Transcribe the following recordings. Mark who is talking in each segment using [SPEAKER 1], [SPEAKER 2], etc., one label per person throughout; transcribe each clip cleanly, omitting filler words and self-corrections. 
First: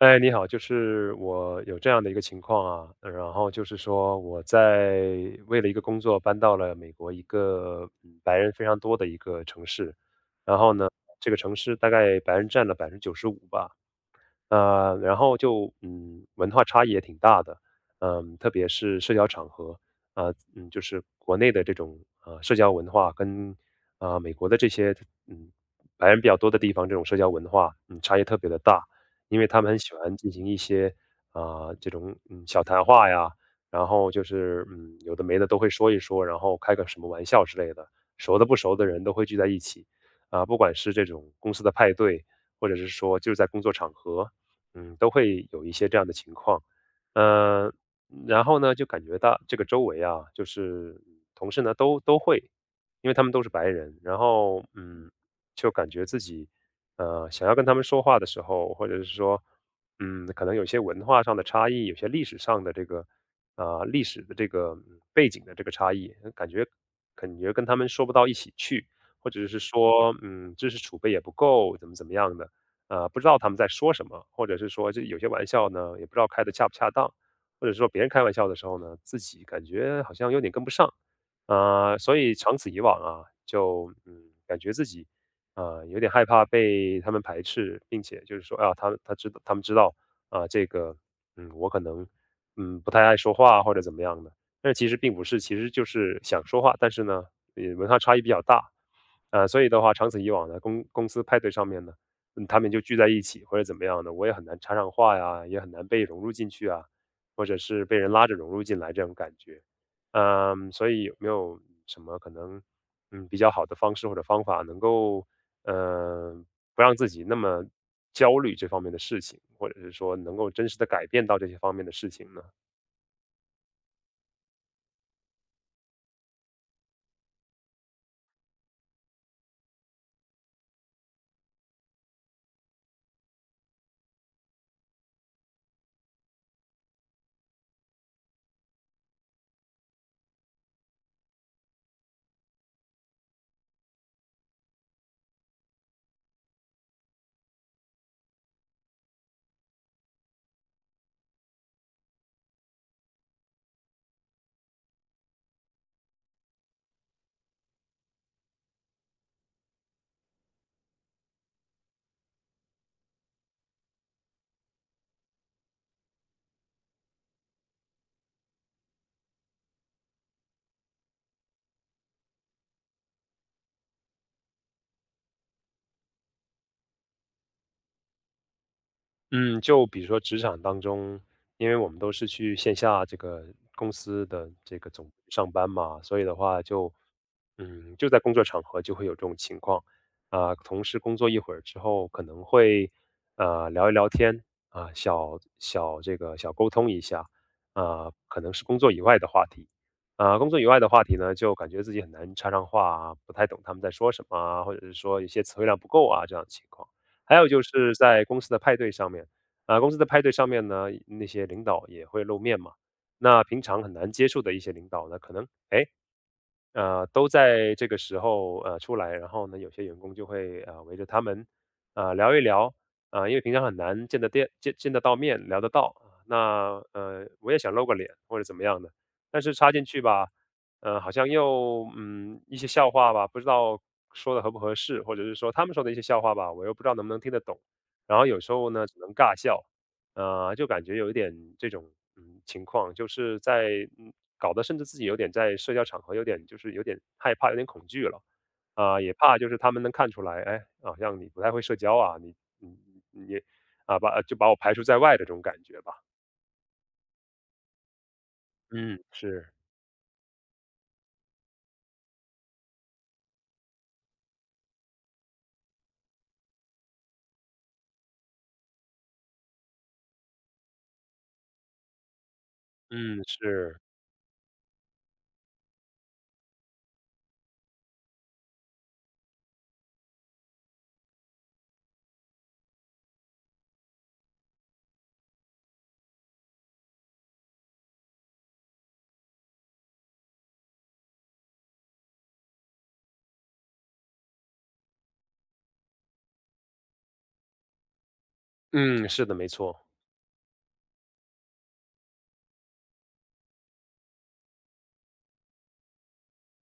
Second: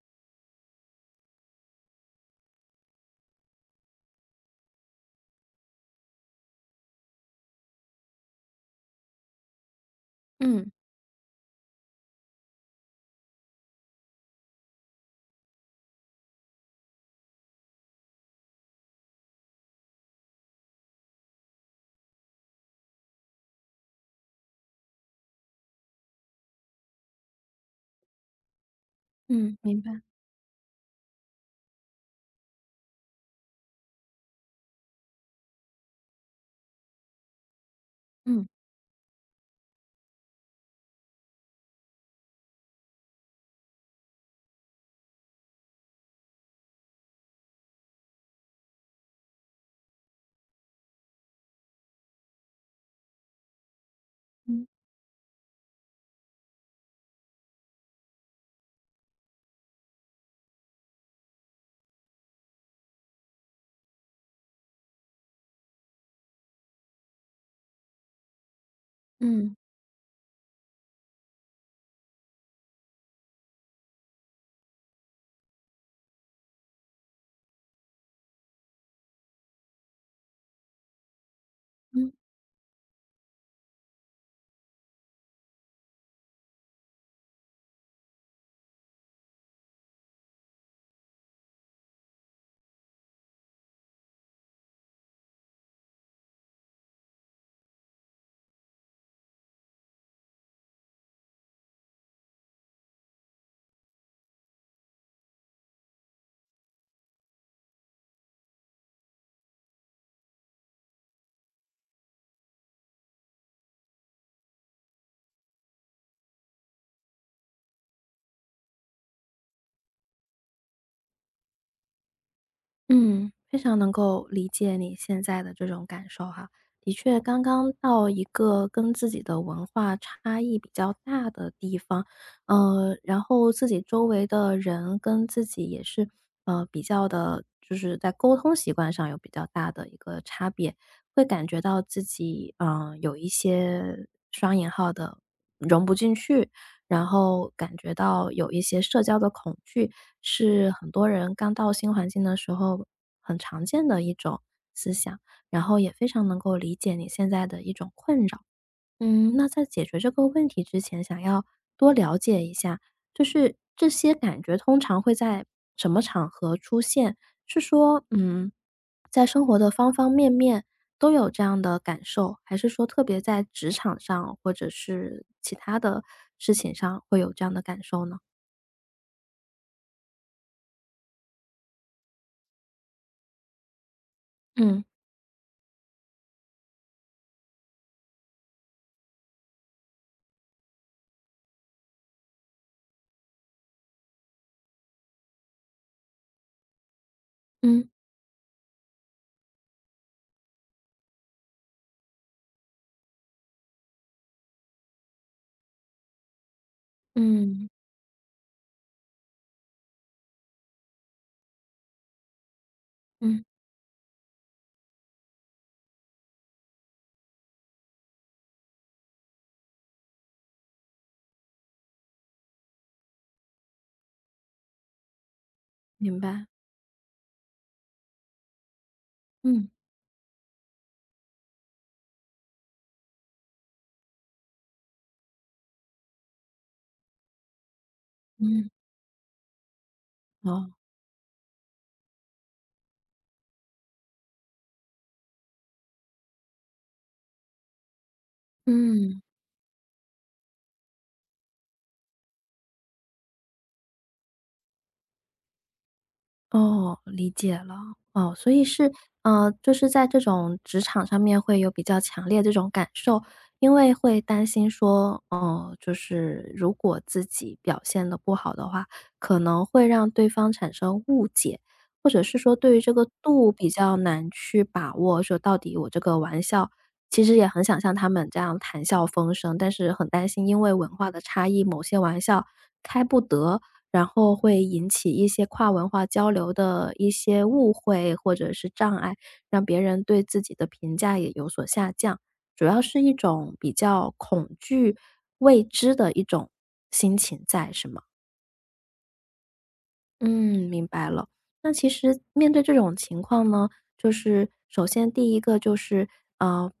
[SPEAKER 1] 哎，你好，就是我有这样的一个情况啊，然后就是说我在为了一个工作搬到了美国一个白人非常多的一个城市，然
[SPEAKER 2] 嗯
[SPEAKER 1] 后呢，这个城市大概白人占了95%吧，然后就文化差异也挺大的，特别是社交场合，啊，就是国内的这种社交文化跟美国的这些嗯白人比较多的地方，这种社交文化差异特别的大，因为
[SPEAKER 2] 嗯，
[SPEAKER 1] 他们很
[SPEAKER 2] 明
[SPEAKER 1] 喜
[SPEAKER 2] 白，
[SPEAKER 1] 欢进行一些这种小谈话呀，然后就是有的没的都会说一说，然后开个什么玩笑之类的，熟的
[SPEAKER 2] 嗯
[SPEAKER 1] 不熟的人都会聚在一起，不管是这种公司的派对。或者是说就是在工作场合，都会有一些这样的情况。呃，然后呢，就感觉到这个周围啊，就是同事呢都会，因为他们都是白人，然后
[SPEAKER 2] 嗯
[SPEAKER 1] 就感觉自己想要跟他们说话的时候，或者是说可能有些文化上的差异，有些历史上的这个历史的这个背景的这个差异，感觉跟他们说不到一起去，或者
[SPEAKER 2] 嗯
[SPEAKER 1] 是说知识储备也不够，怎么样的。不知道他们在说什么，或者是说这有些玩笑呢，也不知道开的恰不恰当，或者说别人开玩笑的时候呢，自己感觉好像有点跟不上，
[SPEAKER 2] 嗯
[SPEAKER 1] 所以长此以往啊，就感觉自己有点害怕被他们排斥，并且就是说，他知道他们知道这个我可能不太爱说话或者怎么样的，但是其实并不是，其实就是想说话，但是呢，也文化差异比较大，所以的话，长此以往呢，公司派对上面呢。他们就聚在一起或者怎么样的，我也很难插上话呀，也很难被融入进去啊，或者是被人拉着融入进来这种感觉。所以有没有什么可能，比较好的方式或者方法，能够，呃，不让自己那么焦虑这方面的事情，或者是说能够真实的改变到这些方面的事情呢？
[SPEAKER 2] 嗯，非常能够理解你现在的这种感受哈。的确，刚刚到一个跟自己的文化差异比较大的地方，然后自己周围的人跟自己也是，比较的，就是在沟通习惯上有比较大的一个差别，会感觉到自己，有一些双引号的融不进去，然后感觉到有一些社交的恐惧，是很多人刚到新环境的时候很常见的一种思想，然后也非常能够理解你现在的一种困扰。嗯，那在解决这个问题之前，想要多了解一下，就是这些感觉通常会在什么场合出现？是说，嗯，在生活的方方面面都有这样的感受，还是说特别在职场上或者是其他的事情上会有这样的感受呢？
[SPEAKER 1] 嗯，就比如说职场当中，因为我们都是去线下这个公司的这
[SPEAKER 2] 嗯
[SPEAKER 1] 个总部上班嘛，所以的话就，就在工作场合就会有这种情况同事工作一会儿之后，可能会聊一聊天小这个小沟通一下
[SPEAKER 2] 嗯
[SPEAKER 1] 可能是工作以外的话题呢，就感觉自己很难插上话啊，不太懂他们在说什么啊，或者是说一些词汇量不够啊这样的情况。还有就
[SPEAKER 2] 嗯
[SPEAKER 1] 是在公司的派对上面，公司的派对上面呢，那些领导也会露面嘛。那
[SPEAKER 2] 嗯，
[SPEAKER 1] 平常很难接触的一些领导呢，可能哎都在这个时候出来，然后呢，有些员工就会围着他们聊一聊因为平常很难见得到面，聊得到。
[SPEAKER 2] 明白。
[SPEAKER 1] 那我也想露个脸或者怎么样的，但是
[SPEAKER 2] 嗯
[SPEAKER 1] 插进去吧，好像又一些笑话吧，不知道说的合不合适，或者是说他们说的一些笑话吧，我又不知道能不能听得懂，然后有时
[SPEAKER 2] 嗯
[SPEAKER 1] 候呢只能尬笑就
[SPEAKER 2] 哦。
[SPEAKER 1] 感觉有一点这种情况，就是在嗯搞得甚至自己有点在社交场合有点就是有点害怕，有点恐惧了，也
[SPEAKER 2] 嗯。
[SPEAKER 1] 怕就是他们能看出来，哎，好像你不太会社交啊，你把就把我排除在外的这种感觉吧。
[SPEAKER 2] 哦，理解了。哦，所以是，
[SPEAKER 1] 嗯，是，
[SPEAKER 2] 就是在这种职场上面会有比较强烈这种感受，因为会担心说，就是如果自己表现的不好的话，可能会让对方产生误解，或者是说对于这个
[SPEAKER 1] 嗯
[SPEAKER 2] 度比
[SPEAKER 1] 是，
[SPEAKER 2] 较难去把握，说到底我这个玩笑，其实也很想像他们这样谈笑风生，但是很担心因为文化的差异，某些玩笑开不得。然后会引起一些跨文化交流的一些误会或者是障碍，让别人对自己的评价也有所下降。主要是一种比较恐惧未知的一种心情在，是吗？
[SPEAKER 1] 嗯是的，没错，
[SPEAKER 2] 嗯，明白了。那其实面对这种情况呢，就是首先第一个就是，呃，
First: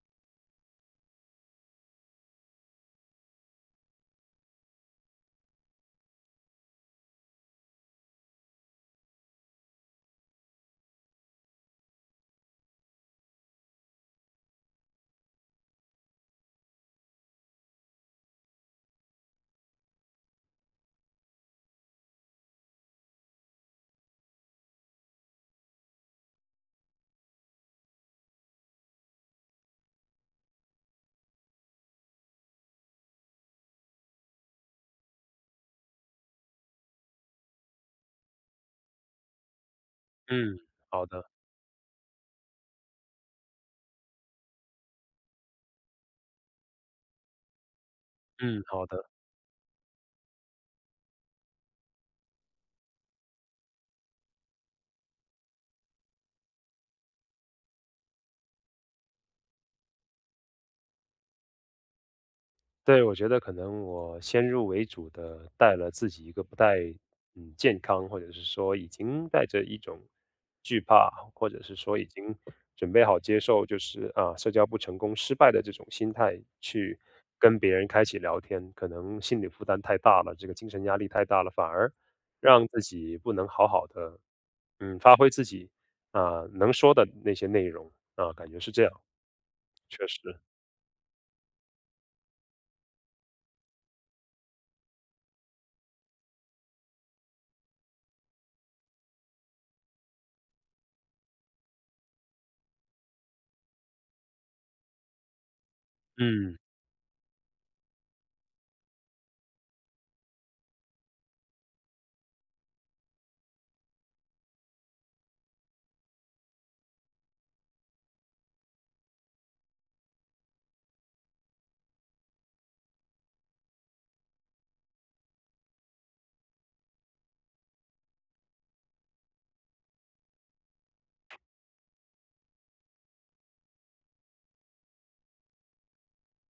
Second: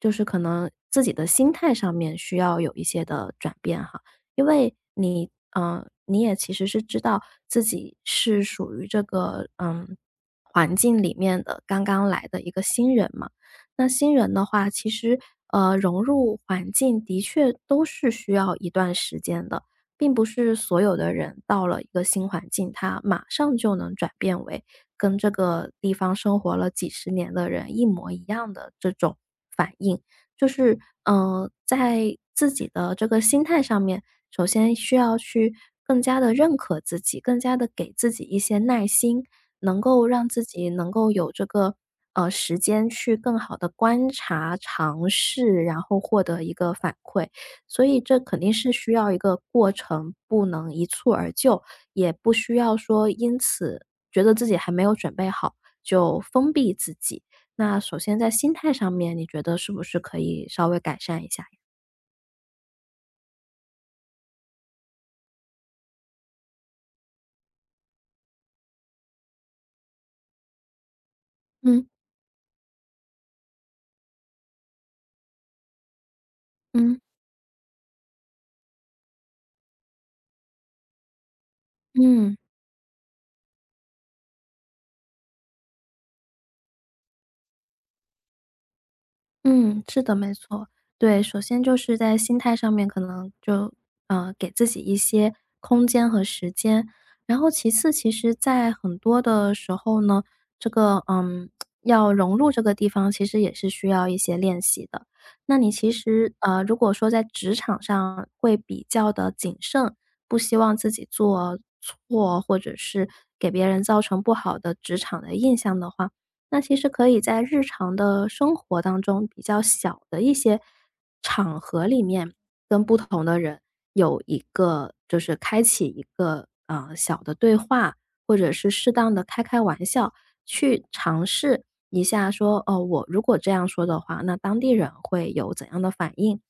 [SPEAKER 2] 就是可能自己的心态上面需要有一些的转变哈，因为你也其实是知道自己是属于这个，嗯，环境里面的刚刚来的一个新人嘛。那新人的话，其实，融入环境的确都是需要一段时间的。并不是所有的人到了一个新环境，他马上就能转变为跟这个地方生活了几十年的人一模一样的这种反应。就是，在自己的这个心态上面，首先需要去更加的认可自己，更加的给自己一些耐心，能够让自
[SPEAKER 1] 嗯，
[SPEAKER 2] 己能
[SPEAKER 1] 好
[SPEAKER 2] 够
[SPEAKER 1] 的，
[SPEAKER 2] 有这个，时间去更好的观察、尝试，然后获得一个反馈。所以这肯定
[SPEAKER 1] 嗯
[SPEAKER 2] 是
[SPEAKER 1] 好
[SPEAKER 2] 需
[SPEAKER 1] 的。
[SPEAKER 2] 要一个过程，不能一蹴而就，也不需要说因此觉得自己还没有准备好就封闭自己。那首先在心态上面，你觉得是不是可以稍微改善一下呀？
[SPEAKER 1] 对，我觉得可能我先入为主的带了自己一个不太健康，或者是说已经带着一种惧怕，或者是
[SPEAKER 2] 嗯
[SPEAKER 1] 说已经准备好接受就是社交不成功失败的这种心态去
[SPEAKER 2] 嗯
[SPEAKER 1] 跟别人开启聊天，可能心理负担太大了，这个精神压力太大了，反而
[SPEAKER 2] 嗯。
[SPEAKER 1] 让自己不能好好的发挥自己能说的那些内容啊，感觉是这样，
[SPEAKER 2] 嗯，是
[SPEAKER 1] 确
[SPEAKER 2] 的，
[SPEAKER 1] 实，
[SPEAKER 2] 没错。对，首先就是在心态上面可能就，给自己一些空间和时间。然后其次，其实在很多的时候呢，这个，嗯，要融入这个地方，其实也是需要一些练习的。那你其实，
[SPEAKER 1] 嗯。
[SPEAKER 2] 如果说在职场上会比较的谨慎，不希望自己做错，或者是给别人造成不好的职场的印象的话，那其实可以在日常的生活当中，比较小的一些场合里面，跟不同的人有一个就是开启一个，小的对话，或者是适当的开开玩笑，去尝试一下说，哦，我如果这样说的话，那当地人会有怎样的反应？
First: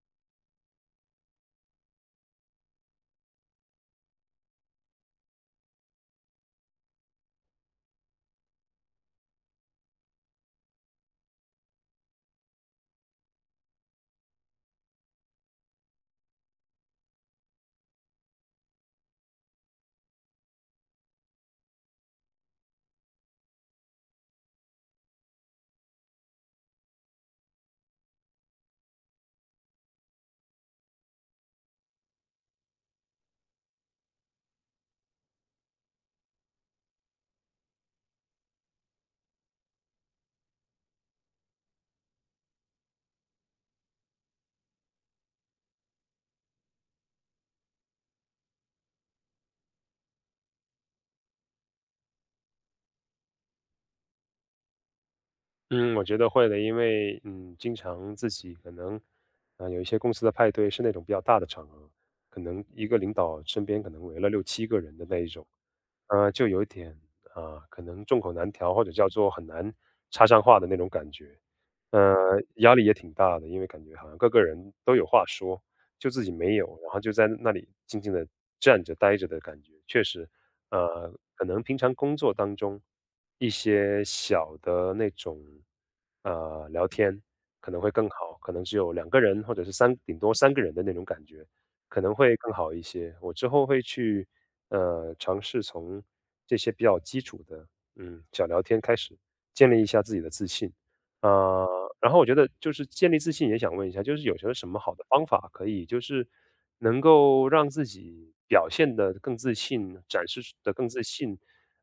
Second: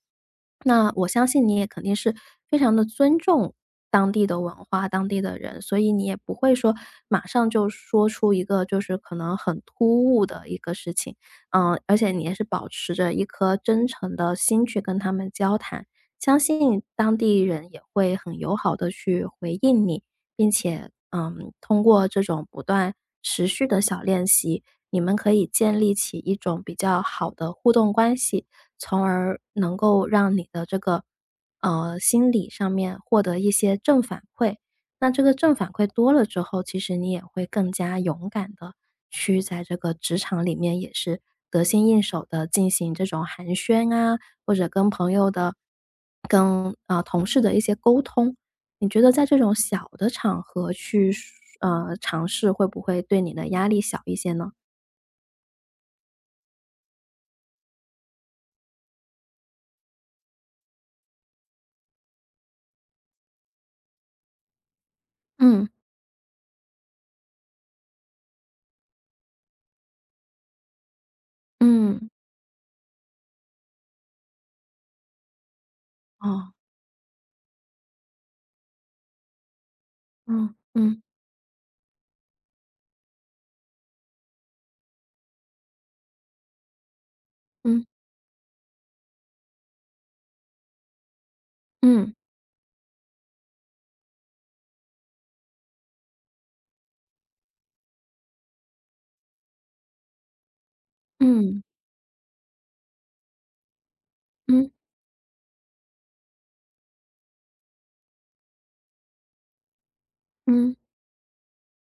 [SPEAKER 2] 那我相信你也肯定是非常的尊重当地的文化、当地的人，所以你也不会说马上就说出一个就是可能很突兀的一个事情。嗯，而且你也是保持着一颗真诚的心去跟他们交谈，相信当地人也会很友好的去回应你，并且，嗯，通过这种不断持续的小练习，你们可以建立起一种比较好的互动关系。从而能够让你的这个，心理上面获得一些正反馈。那这个正反馈多了之后，其实你也会更加勇敢的去在这个职场里面也是得心应手的进行这种寒暄啊，或者跟朋友的跟，同事的一些沟通。你觉得在这种小的场合去尝试会不会对你的压力小一些呢？
[SPEAKER 1] 嗯，我觉得会的，因为经常自己可能有一些公司的派对是那种比较大的场合，可能一个领导身边可能围了六七个人的那一种，
[SPEAKER 2] 嗯
[SPEAKER 1] 就有一点，可能众口难调，或者叫做很难插上话的那种感觉。
[SPEAKER 2] 嗯。
[SPEAKER 1] 压力也挺大的，因为感觉好像各个人都有话说，就自己
[SPEAKER 2] 哦。
[SPEAKER 1] 没有，然后就在那里静静的站着待着的感觉。确实，
[SPEAKER 2] 嗯嗯
[SPEAKER 1] 呃，可能平常工作当中一些小的那种，聊天可能
[SPEAKER 2] 嗯
[SPEAKER 1] 会更好，可能只有两个人或者是三，顶多三个人的那种感觉。可能
[SPEAKER 2] 嗯。
[SPEAKER 1] 会更好一些。我之后会去，尝试从这些比较基础的，小聊天开始，建立一下自己的自信。
[SPEAKER 2] 嗯，
[SPEAKER 1] 呃，然后我觉得就是建立自信，也想问一下，就是有什么什
[SPEAKER 2] 嗯，
[SPEAKER 1] 么好的方法可以，就是能够让自己表现的更自信，展示的
[SPEAKER 2] 嗯，
[SPEAKER 1] 更自信，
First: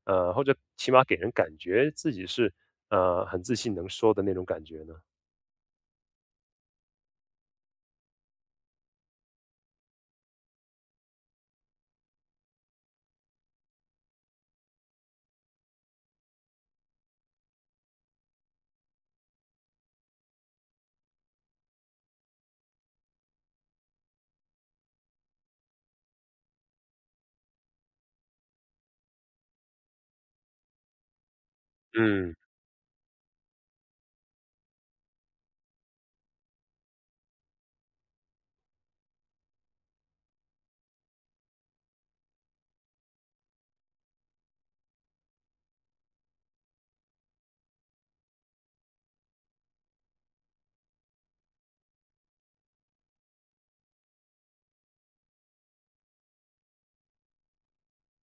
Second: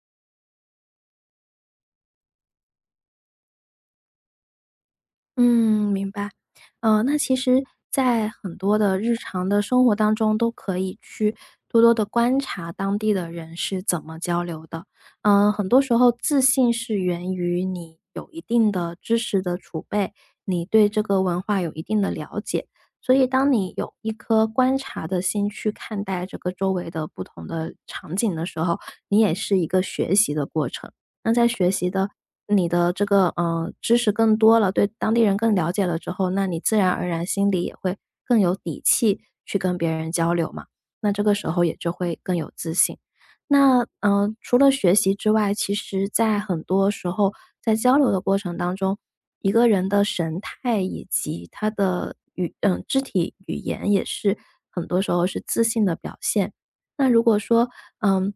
[SPEAKER 1] 或者起码给人感觉自己是很自信能说的那种感觉呢？
[SPEAKER 2] 嗯，明白。那其实在很多的日常的生活当中，都可以去多多的观察当地的人是怎么交流的。嗯，很多时候自信是源于你有一定的知识的储备，你对这个文化有一定的了解。所以当你有一颗观察的心去看待这个周围的不同的场景的时候，你也是一个学习的过程。那在学习的
[SPEAKER 1] 嗯。
[SPEAKER 2] 你的这个，知识更多了，对当地人更了解了之后，那你自然而然心里也会更有底气去跟别人交流嘛，那这个时候也就会更有自信。那，除了学习之外，其实在很多时候在交流的过程当中，一个人的神态以及他的肢体语言也是很多时候是自信的表现。那如果说，嗯，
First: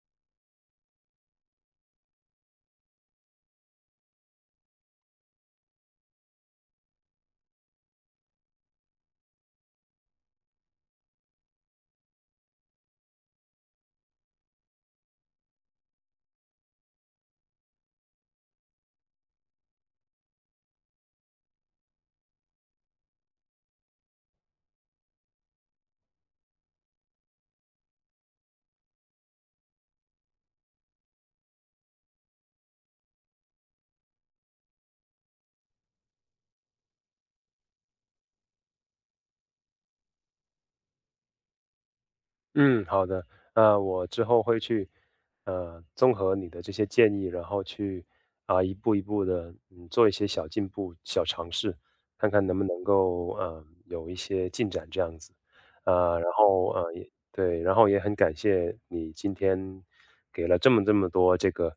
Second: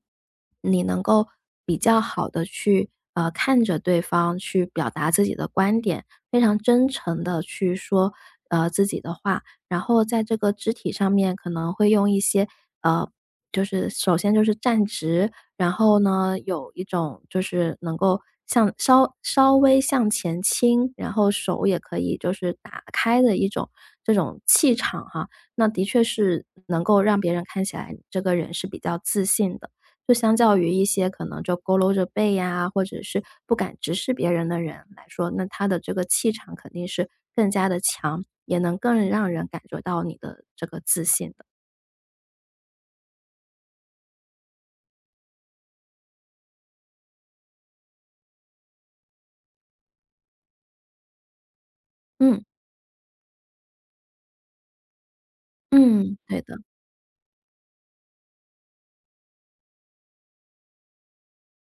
[SPEAKER 2] 你能够比较好的去，看着对方去表达自己的观点，非常真诚的去说，自己的话，然后在这个肢体上面可能会用一些，呃，就是首先就是站直，然后呢，有一种就是能够向稍稍微向前倾，然后手也可以就是打开的一种这种气场哈。那的确是能够让别人看起来这个人是比较自信的。就相较于一些可能就佝偻着背呀，或者是不敢直视别人的人来说，那他的这个气场肯定是更加的强，也能更让人感觉到你的这个自信的。
[SPEAKER 1] 嗯，好的。那我之后会去，综合你的这些建议，然后去一步一步的，做一些小进步、小尝试，看
[SPEAKER 2] 嗯，
[SPEAKER 1] 看能不能够，有一些进展这样子。
[SPEAKER 2] 嗯。对的，
[SPEAKER 1] 也对，然后也很感谢你今天给了这么多这个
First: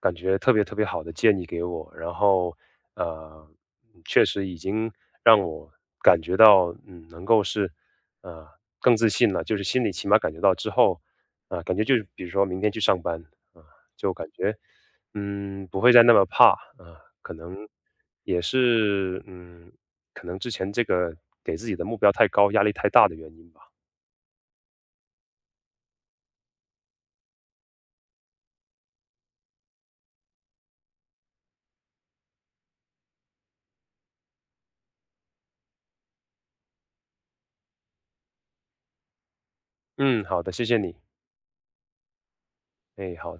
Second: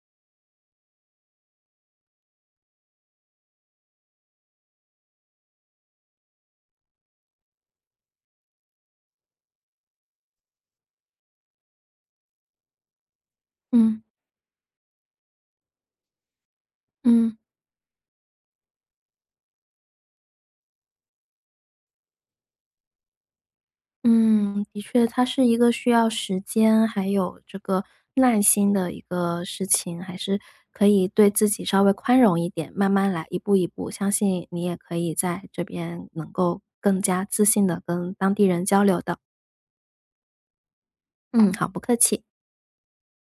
[SPEAKER 1] 感觉特别特别好的建议给我，然后呃，确实已经让我感觉到，能够是啊，更自信了，就是心里起码感觉到之后，感觉就是比如说明天去上班，啊，
[SPEAKER 2] 嗯，
[SPEAKER 1] 就感觉，不会再那么怕，可
[SPEAKER 2] 嗯。
[SPEAKER 1] 能也是，可能之前这个给自己的目标太高，压力太大的原因吧。
[SPEAKER 2] 嗯，的确，它是一个需要时间，还有这个耐心的一个事情，还是可以对自己稍微宽容一点，慢慢来，一步一步，相信你也可以在这边能够更加自信的跟当地人交流的。
[SPEAKER 1] 嗯，好的，谢谢你，
[SPEAKER 2] 嗯，好，不客气。
[SPEAKER 1] 哎，好。